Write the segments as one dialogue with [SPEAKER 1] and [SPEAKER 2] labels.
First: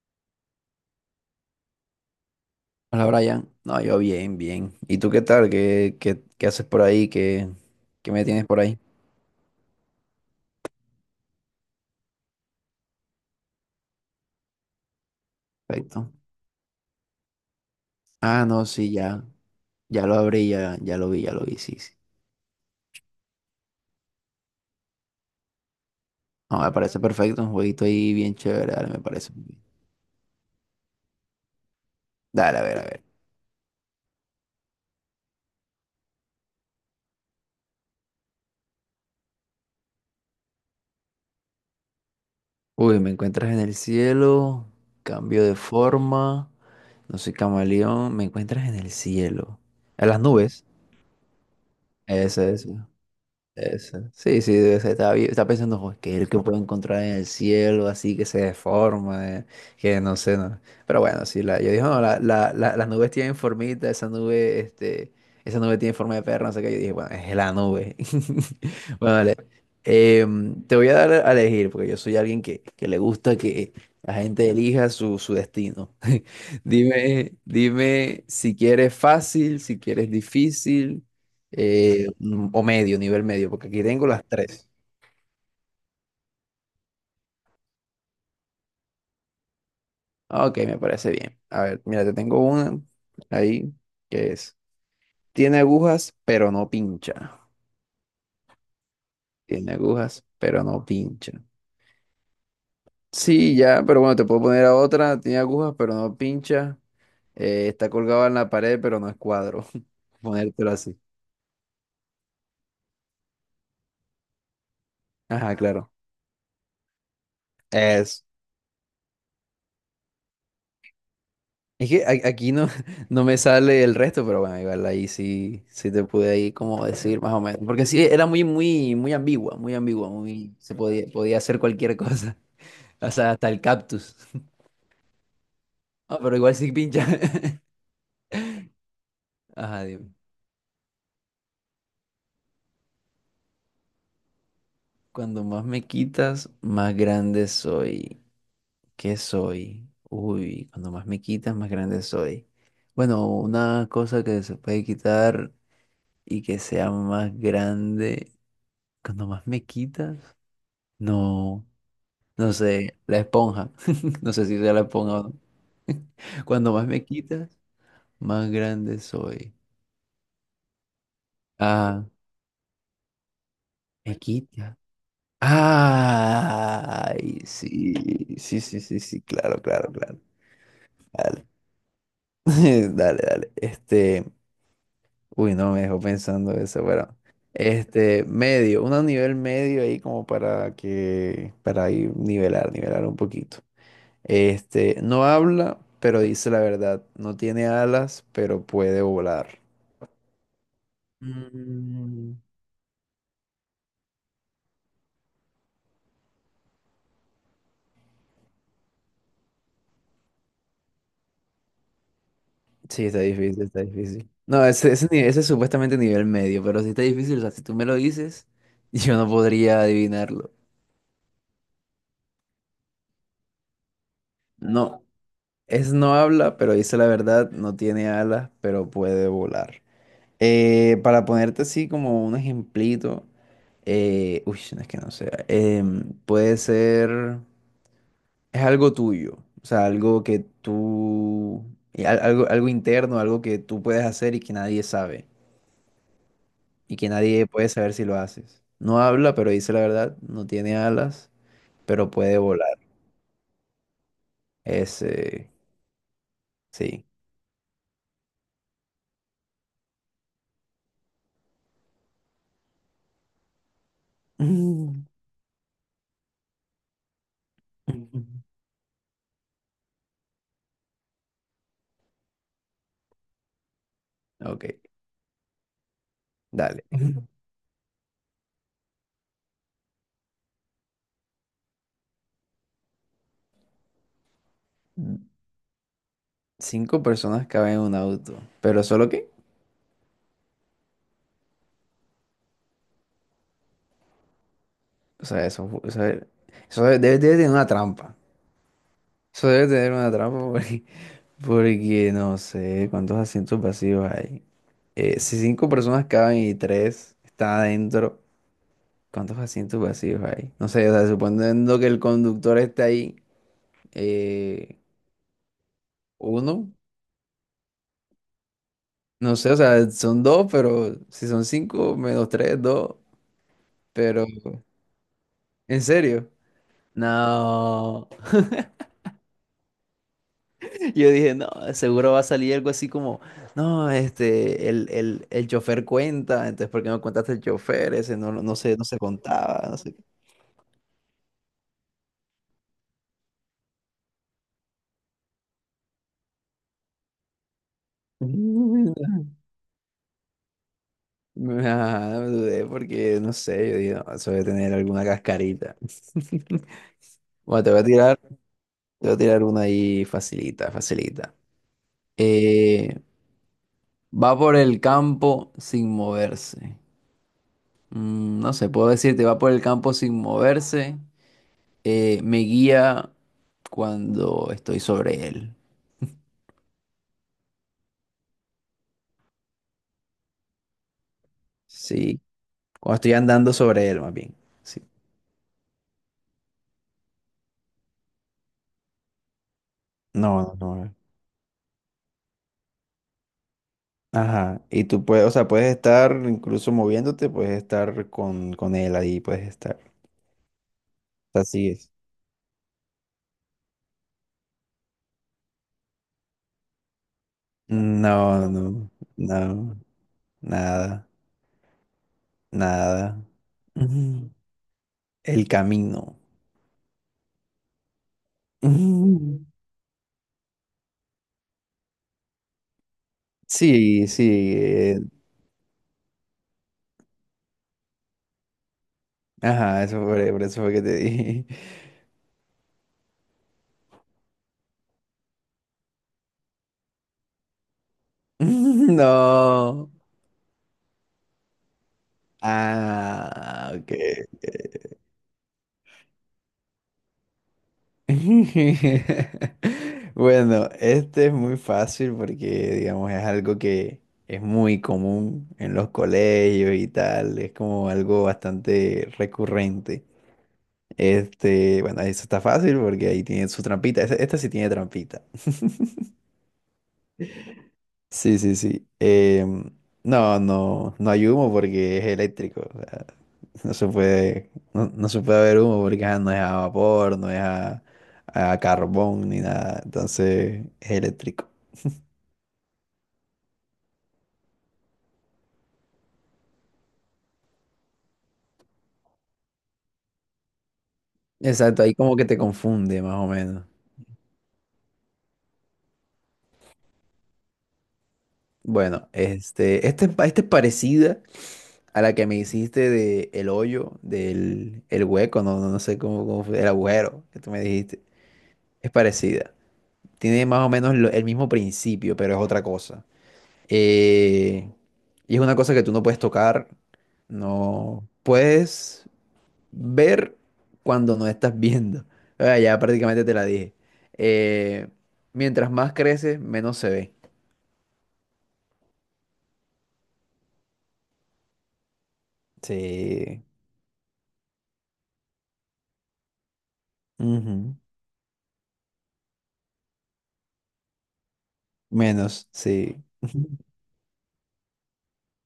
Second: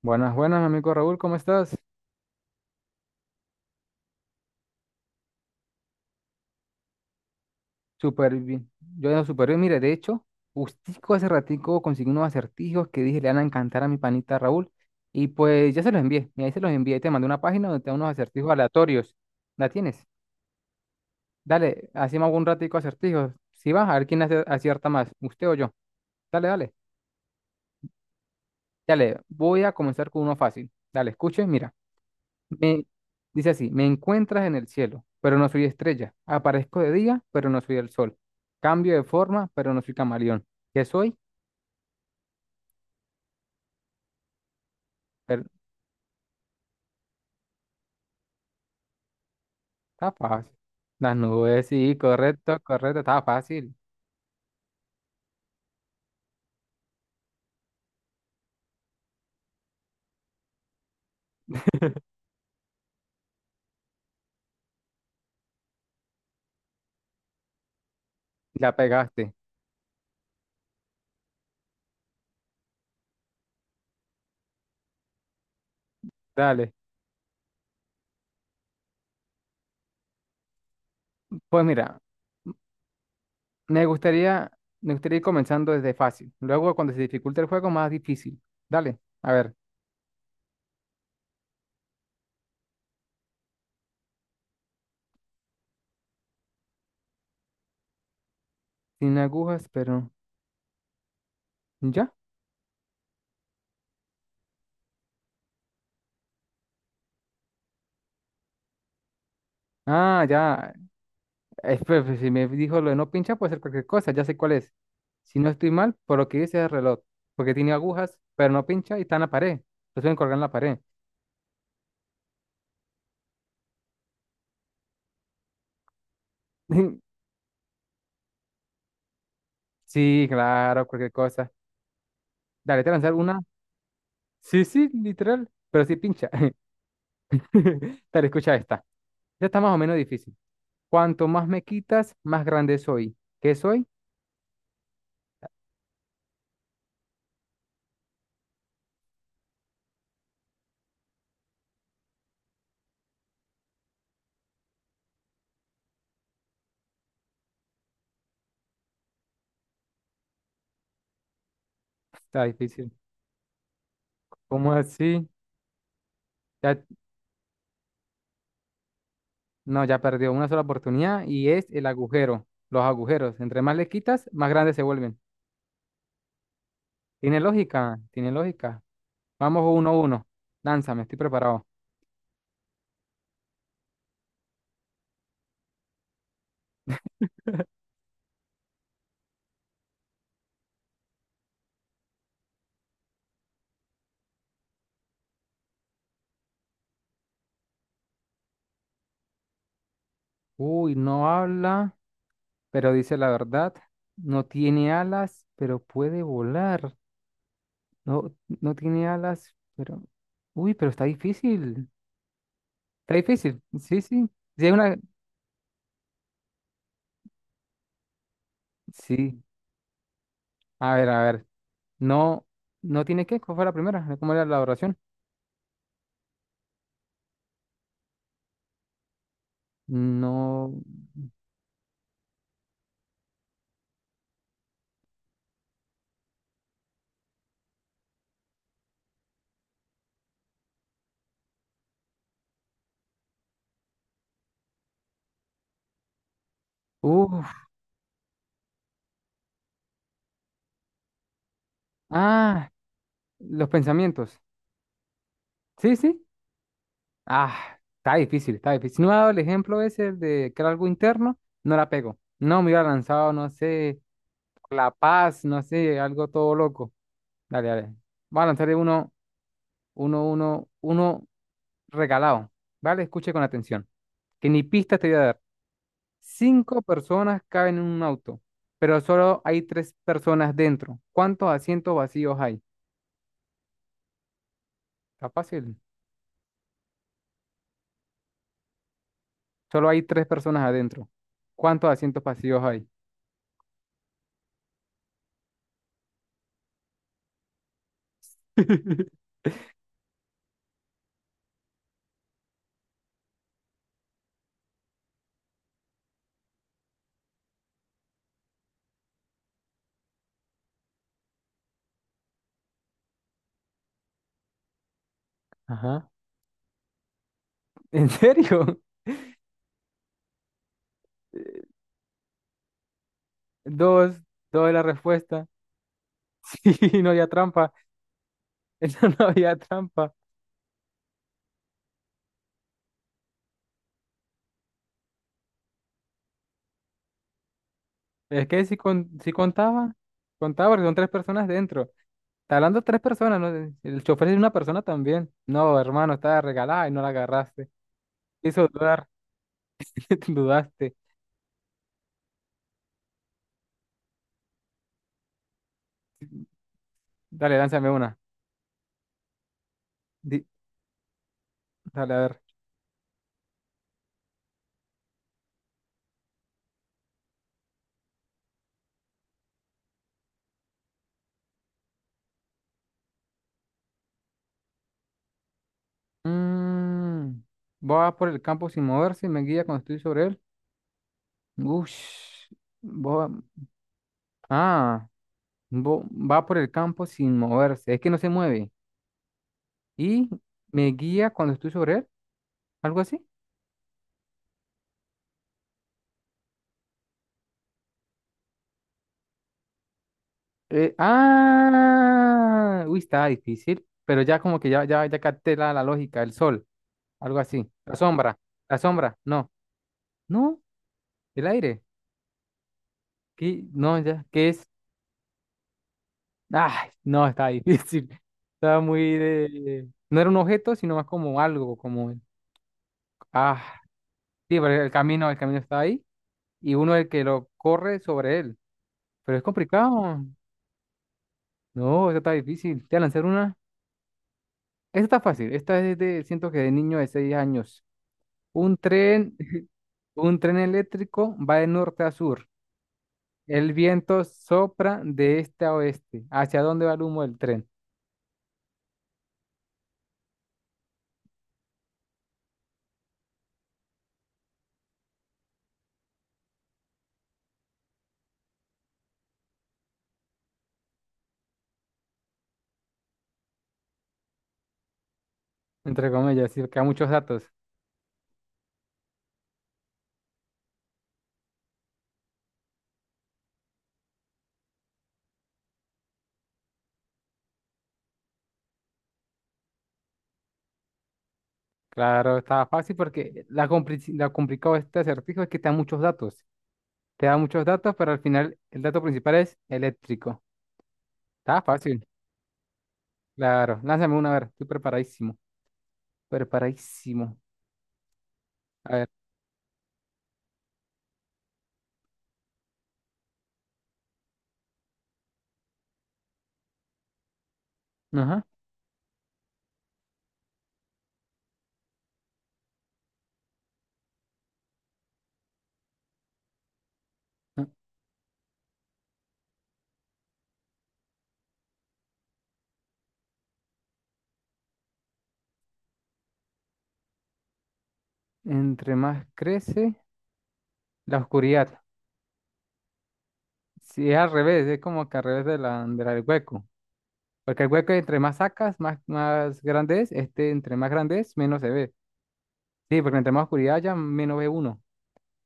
[SPEAKER 1] Buenas, buenas, mi amigo Raúl, ¿cómo estás?
[SPEAKER 2] Hola Brian, no, yo bien, bien. ¿Y tú qué tal? ¿Qué haces por ahí? ¿Qué me
[SPEAKER 1] Súper
[SPEAKER 2] tienes por
[SPEAKER 1] bien.
[SPEAKER 2] ahí?
[SPEAKER 1] Yo ando súper bien. Mire, de hecho, justico hace ratico conseguí unos acertijos que dije le van a encantar a mi panita Raúl. Y pues ya se los
[SPEAKER 2] Perfecto.
[SPEAKER 1] envié. Y ahí se los envié. Te mandé una página donde te da unos
[SPEAKER 2] Ah,
[SPEAKER 1] acertijos
[SPEAKER 2] no, sí,
[SPEAKER 1] aleatorios.
[SPEAKER 2] ya,
[SPEAKER 1] ¿La
[SPEAKER 2] ya
[SPEAKER 1] tienes?
[SPEAKER 2] lo abrí, ya, ya lo vi, sí,
[SPEAKER 1] Dale,
[SPEAKER 2] sí.
[SPEAKER 1] hacemos un ratico acertijos. Si vas, a ver quién acierta más, usted o yo. Dale,
[SPEAKER 2] No, me
[SPEAKER 1] dale.
[SPEAKER 2] parece perfecto, un jueguito ahí bien chévere, dale, me
[SPEAKER 1] Dale,
[SPEAKER 2] parece muy bien.
[SPEAKER 1] voy a comenzar con uno fácil. Dale, escuche, mira.
[SPEAKER 2] Dale, a ver, a
[SPEAKER 1] Me,
[SPEAKER 2] ver.
[SPEAKER 1] Dice así, me encuentras en el cielo, pero no soy estrella. Aparezco de día, pero no soy el sol. Cambio de forma, pero no soy camaleón. ¿Qué soy?
[SPEAKER 2] Uy, me encuentras en el cielo, cambio
[SPEAKER 1] Pero,
[SPEAKER 2] de forma, no soy camaleón, me encuentras en el cielo. En
[SPEAKER 1] Está
[SPEAKER 2] las
[SPEAKER 1] fácil.
[SPEAKER 2] nubes.
[SPEAKER 1] Las nubes, sí,
[SPEAKER 2] Ese
[SPEAKER 1] correcto,
[SPEAKER 2] es.
[SPEAKER 1] correcto, está fácil.
[SPEAKER 2] Eso. Sí, sí, debe ser. Estaba pensando, "Jo, ¿qué es el que puedo encontrar en el cielo así que se deforma? Que no sé, no". Pero bueno, sí, yo dije, no, las nubes tienen formita, esa nube tiene forma de perro, no sé qué. Yo dije, bueno, es la nube.
[SPEAKER 1] La
[SPEAKER 2] Bueno,
[SPEAKER 1] pegaste.
[SPEAKER 2] vale. Te voy a dar a elegir, porque yo soy alguien que le gusta que la gente elija su destino.
[SPEAKER 1] Dale.
[SPEAKER 2] Dime, dime si quieres fácil, si quieres difícil,
[SPEAKER 1] Pues mira,
[SPEAKER 2] o medio, nivel medio, porque aquí
[SPEAKER 1] me
[SPEAKER 2] tengo las
[SPEAKER 1] gustaría,
[SPEAKER 2] tres.
[SPEAKER 1] me gustaría ir comenzando desde fácil. Luego, cuando se dificulta el juego, más difícil. Dale, a ver.
[SPEAKER 2] Ok, me parece bien. A ver, mira, te tengo una ahí que es, tiene agujas, pero no pincha.
[SPEAKER 1] Sin agujas,
[SPEAKER 2] Tiene
[SPEAKER 1] pero...
[SPEAKER 2] agujas, pero no pincha.
[SPEAKER 1] ¿Ya?
[SPEAKER 2] Sí, ya, pero bueno, te puedo poner a otra. Tiene agujas, pero no pincha. Está colgado en la pared, pero no es cuadro.
[SPEAKER 1] Ah,
[SPEAKER 2] Ponértelo
[SPEAKER 1] ya.
[SPEAKER 2] así.
[SPEAKER 1] Pues, si me dijo lo de no pinchar, puede ser cualquier cosa, ya sé cuál es. Si no
[SPEAKER 2] Ajá,
[SPEAKER 1] estoy
[SPEAKER 2] claro.
[SPEAKER 1] mal, por lo que dice es el reloj, porque tiene agujas, pero no pincha y está en la pared. Lo suelen colgar en la pared.
[SPEAKER 2] Es que aquí no, no me sale el resto, pero bueno, igual ahí sí, sí te pude ahí como decir más o menos. Porque sí, era muy ambigua, muy ambigua,
[SPEAKER 1] Sí,
[SPEAKER 2] muy, se
[SPEAKER 1] claro,
[SPEAKER 2] podía,
[SPEAKER 1] cualquier
[SPEAKER 2] podía
[SPEAKER 1] cosa.
[SPEAKER 2] hacer cualquier cosa.
[SPEAKER 1] Dale, te voy a
[SPEAKER 2] O
[SPEAKER 1] lanzar
[SPEAKER 2] sea,
[SPEAKER 1] una.
[SPEAKER 2] hasta el cactus.
[SPEAKER 1] Sí, sí, literal, pero sí
[SPEAKER 2] Ah,
[SPEAKER 1] pincha.
[SPEAKER 2] pero igual sí pincha.
[SPEAKER 1] Dale, escucha esta. Ya está más o
[SPEAKER 2] Ajá,
[SPEAKER 1] menos
[SPEAKER 2] dime.
[SPEAKER 1] difícil. Cuanto más me quitas, más grande soy. ¿Qué soy?
[SPEAKER 2] Cuando más me quitas, más grande soy. ¿Qué soy? Uy, cuando más me quitas, más grande soy. Bueno, una cosa que se puede quitar y que sea más grande. Cuando más me quitas, no.
[SPEAKER 1] Está
[SPEAKER 2] No
[SPEAKER 1] difícil.
[SPEAKER 2] sé, la esponja. No sé si
[SPEAKER 1] ¿Cómo
[SPEAKER 2] sea la esponja o
[SPEAKER 1] así?
[SPEAKER 2] no. Cuando
[SPEAKER 1] Ya,
[SPEAKER 2] más me quitas, más grande soy.
[SPEAKER 1] no, ya perdió una sola oportunidad y es el
[SPEAKER 2] Ah,
[SPEAKER 1] agujero, los agujeros. Entre más le
[SPEAKER 2] me
[SPEAKER 1] quitas, más grandes
[SPEAKER 2] quita.
[SPEAKER 1] se vuelven.
[SPEAKER 2] Ay,
[SPEAKER 1] Tiene
[SPEAKER 2] sí,
[SPEAKER 1] lógica, tiene
[SPEAKER 2] sí, sí,
[SPEAKER 1] lógica.
[SPEAKER 2] sí, sí, claro,
[SPEAKER 1] Vamos uno
[SPEAKER 2] claro,
[SPEAKER 1] a
[SPEAKER 2] claro.
[SPEAKER 1] uno. Lánzame, estoy
[SPEAKER 2] Dale,
[SPEAKER 1] preparado.
[SPEAKER 2] dale, dale. Este, uy, no, me dejó pensando eso, bueno. Este, medio, un nivel medio ahí como para para ir nivelar, nivelar un poquito. Este, no habla, pero dice la verdad. No tiene alas, pero puede volar.
[SPEAKER 1] Uy, no habla,
[SPEAKER 2] Mm.
[SPEAKER 1] pero dice la verdad. No tiene alas, pero puede volar. No, no tiene alas, pero... Uy, pero está difícil.
[SPEAKER 2] Sí,
[SPEAKER 1] Está
[SPEAKER 2] está
[SPEAKER 1] difícil.
[SPEAKER 2] difícil, está
[SPEAKER 1] Sí,
[SPEAKER 2] difícil.
[SPEAKER 1] sí.
[SPEAKER 2] No,
[SPEAKER 1] Sí, es
[SPEAKER 2] ese,
[SPEAKER 1] una...
[SPEAKER 2] ese, ni- ese es supuestamente nivel medio, pero sí está difícil. O sea, si tú me lo dices, yo no
[SPEAKER 1] Sí.
[SPEAKER 2] podría adivinarlo.
[SPEAKER 1] A ver, a ver. No, no tiene qué. ¿Cuál fue la primera? ¿Cómo era la oración?
[SPEAKER 2] No, es no habla, pero dice la verdad, no tiene alas, pero puede volar.
[SPEAKER 1] No.
[SPEAKER 2] Para ponerte así como un ejemplito, no es que no sea. Puede ser, es algo tuyo, o sea, y algo, algo interno, algo que tú puedes hacer y que nadie sabe, y que nadie
[SPEAKER 1] Uf.
[SPEAKER 2] puede saber si lo haces. No habla, pero dice la verdad, no tiene alas, pero puede
[SPEAKER 1] Ah,
[SPEAKER 2] volar.
[SPEAKER 1] los pensamientos.
[SPEAKER 2] Ese,
[SPEAKER 1] Sí, sí.
[SPEAKER 2] sí.
[SPEAKER 1] Ah, está difícil, está difícil. Si no me ha dado el ejemplo ese de que era algo interno, no la pego. No, me hubiera lanzado, no sé, La
[SPEAKER 2] Mm.
[SPEAKER 1] Paz, no sé, algo todo loco. Dale, dale. Voy a lanzarle uno regalado. ¿Vale? Escuche con atención. Que ni
[SPEAKER 2] Ok,
[SPEAKER 1] pista te voy a dar. Cinco
[SPEAKER 2] dale. Ujú.
[SPEAKER 1] personas caben en un auto, pero solo hay tres personas dentro. ¿Cuántos asientos vacíos hay? Está fácil.
[SPEAKER 2] Cinco personas caben en un auto, pero solo que,
[SPEAKER 1] Solo hay tres personas adentro. ¿Cuántos asientos vacíos hay?
[SPEAKER 2] o sea, debe tener una trampa. Eso debe tener una trampa porque, porque no sé cuántos asientos vacíos hay. Si cinco personas caben y tres están adentro. ¿Cuántos asientos vacíos hay? No sé, o sea, suponiendo que el conductor está ahí, eh,
[SPEAKER 1] Ajá.
[SPEAKER 2] uno,
[SPEAKER 1] ¿En serio?
[SPEAKER 2] no sé, o sea, son dos, pero si son
[SPEAKER 1] Eh,
[SPEAKER 2] cinco, menos tres, dos,
[SPEAKER 1] Dos,
[SPEAKER 2] pero,
[SPEAKER 1] dos es la respuesta.
[SPEAKER 2] ¿en serio?
[SPEAKER 1] Sí, no había trampa.
[SPEAKER 2] No,
[SPEAKER 1] Eso no había trampa.
[SPEAKER 2] yo dije, no, seguro va a salir algo así como, no, este, el chofer cuenta, entonces, ¿por qué no contaste el chofer? Ese no,
[SPEAKER 1] Es
[SPEAKER 2] no
[SPEAKER 1] que si,
[SPEAKER 2] sé, no se
[SPEAKER 1] con, si
[SPEAKER 2] contaba, no
[SPEAKER 1] contaba,
[SPEAKER 2] sé qué.
[SPEAKER 1] contaba porque son tres personas dentro. Está hablando tres personas, ¿no? El chofer es una persona también. No, hermano, estaba regalada y no la agarraste. Hizo dudar, dudaste.
[SPEAKER 2] Mm. Ajá, me dudé porque, no sé, yo dije, no, eso debe tener alguna cascarita.
[SPEAKER 1] Dale,
[SPEAKER 2] Bueno,
[SPEAKER 1] lánzame una.
[SPEAKER 2] te voy a tirar una ahí
[SPEAKER 1] Di-
[SPEAKER 2] facilita, facilita.
[SPEAKER 1] Dale, a ver.
[SPEAKER 2] Eh, Va por el campo sin moverse. Mm, no sé, puedo decirte, va por el campo sin moverse. Me guía cuando estoy sobre él.
[SPEAKER 1] Mm, Va por el campo sin moverse y me guía cuando estoy sobre él.
[SPEAKER 2] Sí,
[SPEAKER 1] Ush,
[SPEAKER 2] cuando estoy
[SPEAKER 1] va,
[SPEAKER 2] andando sobre él, más bien. Sí.
[SPEAKER 1] ah, vo- va por el campo sin moverse. Es que no se mueve. Y
[SPEAKER 2] No, no,
[SPEAKER 1] me
[SPEAKER 2] no.
[SPEAKER 1] guía cuando estoy sobre él, algo así.
[SPEAKER 2] Ajá. Y tú puedes, o sea, puedes estar incluso moviéndote, puedes estar con él ahí, puedes estar. Así es.
[SPEAKER 1] Uy, estaba difícil, pero ya como que ya capté la lógica, el sol, algo así,
[SPEAKER 2] No,
[SPEAKER 1] la
[SPEAKER 2] no,
[SPEAKER 1] sombra, no,
[SPEAKER 2] no,
[SPEAKER 1] no,
[SPEAKER 2] nada.
[SPEAKER 1] el aire,
[SPEAKER 2] Nada.
[SPEAKER 1] ¿qué? No, ya,
[SPEAKER 2] Ujú.
[SPEAKER 1] ¿qué es?
[SPEAKER 2] El camino.
[SPEAKER 1] Ay, no, está difícil, estaba muy
[SPEAKER 2] Ujú.
[SPEAKER 1] de... No era un objeto, sino más como algo, como... Ah,
[SPEAKER 2] Sí, sí.
[SPEAKER 1] sí, pero el camino está ahí y uno es el que lo corre sobre él, pero es
[SPEAKER 2] Ajá, eso
[SPEAKER 1] complicado,
[SPEAKER 2] fue, por eso fue que te dije.
[SPEAKER 1] no, eso está difícil, te voy a lanzar una. Esta está fácil. Esta es de, siento que de niño de 6 años. Un tren,
[SPEAKER 2] No.
[SPEAKER 1] un tren eléctrico va de norte a sur.
[SPEAKER 2] Ah,
[SPEAKER 1] El
[SPEAKER 2] ok.
[SPEAKER 1] viento sopra
[SPEAKER 2] Ok.
[SPEAKER 1] de este a oeste. ¿Hacia dónde va el humo del tren?
[SPEAKER 2] Bueno, este es muy fácil porque, digamos, es algo que es muy común en los colegios y tal. Es como algo bastante recurrente. Este, bueno, eso está fácil porque ahí tiene su trampita. Esta, sí tiene trampita.
[SPEAKER 1] Entre comillas, sí, porque hay muchos datos.
[SPEAKER 2] Sí, sí, sí. No, no hay humo porque es eléctrico. O sea, no se puede, no, no se puede haber humo porque ajá, no es a vapor, no es a carbón ni nada. Entonces es eléctrico.
[SPEAKER 1] Claro, está fácil porque la complicado de este acertijo es que te da muchos datos. Te da muchos datos, pero al final el dato principal es eléctrico. Está
[SPEAKER 2] Exacto, ahí
[SPEAKER 1] fácil.
[SPEAKER 2] como que te confunde más o menos.
[SPEAKER 1] Claro, lánzame una, a ver, estoy preparadísimo. Preparadísimo. A ver,
[SPEAKER 2] Bueno, esta es parecida. A la que me hiciste de del el hueco, no, no, no sé cómo, cómo fue, el agujero que tú me dijiste.
[SPEAKER 1] ajá.
[SPEAKER 2] Es parecida. Tiene más o menos el mismo principio, pero es otra cosa. Eh, y es una cosa que tú no puedes tocar, no puedes ver cuando no estás viendo. Ah, ya prácticamente te la dije. Eh, Mientras más creces, menos se ve.
[SPEAKER 1] Entre más crece. La oscuridad.
[SPEAKER 2] Sí.
[SPEAKER 1] Si es al revés, es como que al revés de la del hueco. Porque el
[SPEAKER 2] Ujú.
[SPEAKER 1] hueco entre más sacas, más grande es. Este entre más grande es, menos se ve.
[SPEAKER 2] Menos,
[SPEAKER 1] Sí,
[SPEAKER 2] sí.
[SPEAKER 1] porque entre más oscuridad haya, menos ve uno.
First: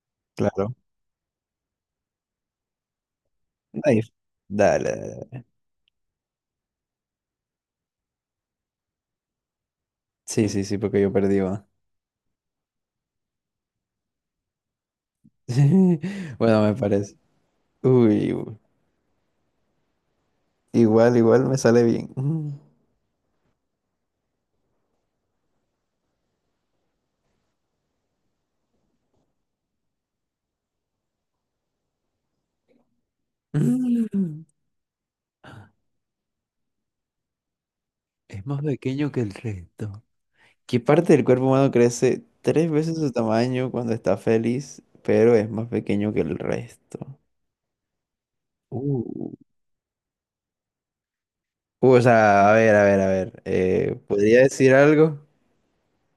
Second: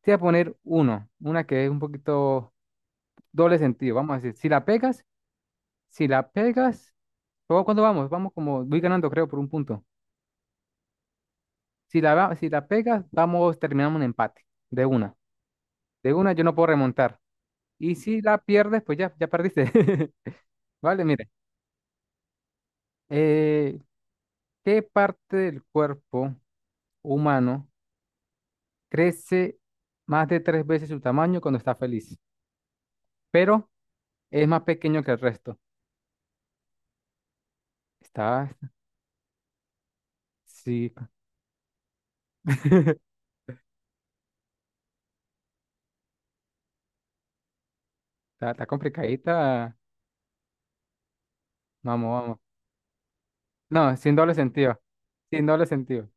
[SPEAKER 1] Te voy a poner
[SPEAKER 2] Claro.
[SPEAKER 1] uno, una que es un poquito doble sentido.
[SPEAKER 2] Ahí.
[SPEAKER 1] Vamos a decir, si la
[SPEAKER 2] Dale,
[SPEAKER 1] pegas,
[SPEAKER 2] dale.
[SPEAKER 1] si la pegas, ¿cómo- ¿cuánto vamos? Vamos como, voy ganando creo por un punto.
[SPEAKER 2] Sí, sí, sí, porque yo perdí, va.
[SPEAKER 1] Si la pegas, vamos, terminamos un empate. De una. De una yo no
[SPEAKER 2] Bueno,
[SPEAKER 1] puedo
[SPEAKER 2] me parece.
[SPEAKER 1] remontar. Y si
[SPEAKER 2] Uy,
[SPEAKER 1] la
[SPEAKER 2] u-
[SPEAKER 1] pierdes, pues ya, ya perdiste. Vale,
[SPEAKER 2] Igual,
[SPEAKER 1] mire.
[SPEAKER 2] igual me sale bien. Mm.
[SPEAKER 1] eh, ¿Qué parte del cuerpo humano crece más de tres veces su tamaño cuando está feliz, pero
[SPEAKER 2] Mm.
[SPEAKER 1] es más pequeño que el resto?
[SPEAKER 2] Es
[SPEAKER 1] Está,
[SPEAKER 2] más pequeño que el resto. ¿Qué
[SPEAKER 1] sí,
[SPEAKER 2] parte del cuerpo humano crece tres veces su tamaño cuando está feliz, pero es más pequeño que el resto?
[SPEAKER 1] está,
[SPEAKER 2] Uh.
[SPEAKER 1] complicadita.
[SPEAKER 2] O
[SPEAKER 1] Vamos, vamos.
[SPEAKER 2] sea, a ver.
[SPEAKER 1] No, sin doble
[SPEAKER 2] ¿Podría decir
[SPEAKER 1] sentido,
[SPEAKER 2] algo?
[SPEAKER 1] sin doble sentido.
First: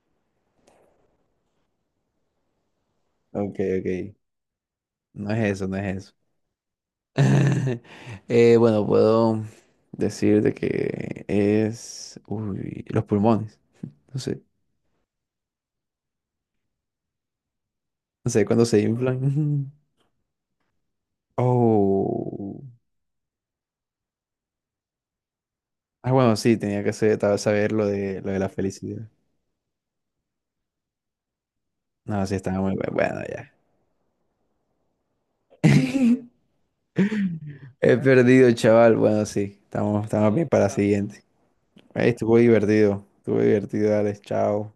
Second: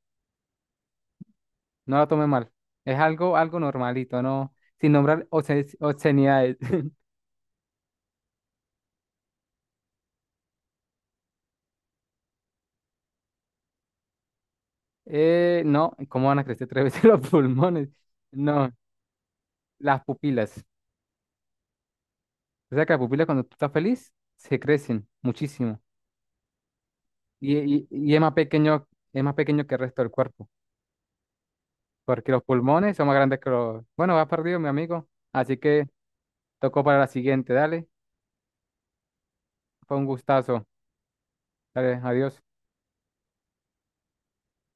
[SPEAKER 1] No la tome mal. Es algo, algo
[SPEAKER 2] Ok, ok.
[SPEAKER 1] normalito, no, sin nombrar
[SPEAKER 2] No es eso, no es eso.
[SPEAKER 1] obscenidades.
[SPEAKER 2] Bueno, puedo decir de que es... Uy, los pulmones. No sé.
[SPEAKER 1] No, ¿cómo van a crecer tres veces los pulmones?
[SPEAKER 2] No sé, cuando
[SPEAKER 1] No,
[SPEAKER 2] se inflan.
[SPEAKER 1] las pupilas.
[SPEAKER 2] Oh.
[SPEAKER 1] O sea que las pupilas cuando tú estás feliz se crecen muchísimo.
[SPEAKER 2] Ah, bueno, sí, tal vez
[SPEAKER 1] y,
[SPEAKER 2] saber
[SPEAKER 1] y- y
[SPEAKER 2] lo de la felicidad.
[SPEAKER 1] es más pequeño que el resto del cuerpo,
[SPEAKER 2] No,
[SPEAKER 1] porque
[SPEAKER 2] sí,
[SPEAKER 1] los
[SPEAKER 2] estaba
[SPEAKER 1] pulmones son más
[SPEAKER 2] bueno.
[SPEAKER 1] grandes que
[SPEAKER 2] Ya.
[SPEAKER 1] los... Bueno, va perdido, mi amigo. Así que tocó para la siguiente, dale.
[SPEAKER 2] He perdido, chaval. Bueno, sí,
[SPEAKER 1] Fue
[SPEAKER 2] estamos,
[SPEAKER 1] un
[SPEAKER 2] estamos bien
[SPEAKER 1] gustazo.
[SPEAKER 2] para la siguiente.
[SPEAKER 1] Dale,
[SPEAKER 2] Ey, estuvo
[SPEAKER 1] adiós.
[SPEAKER 2] divertido. Estuvo divertido, Alex. Chao.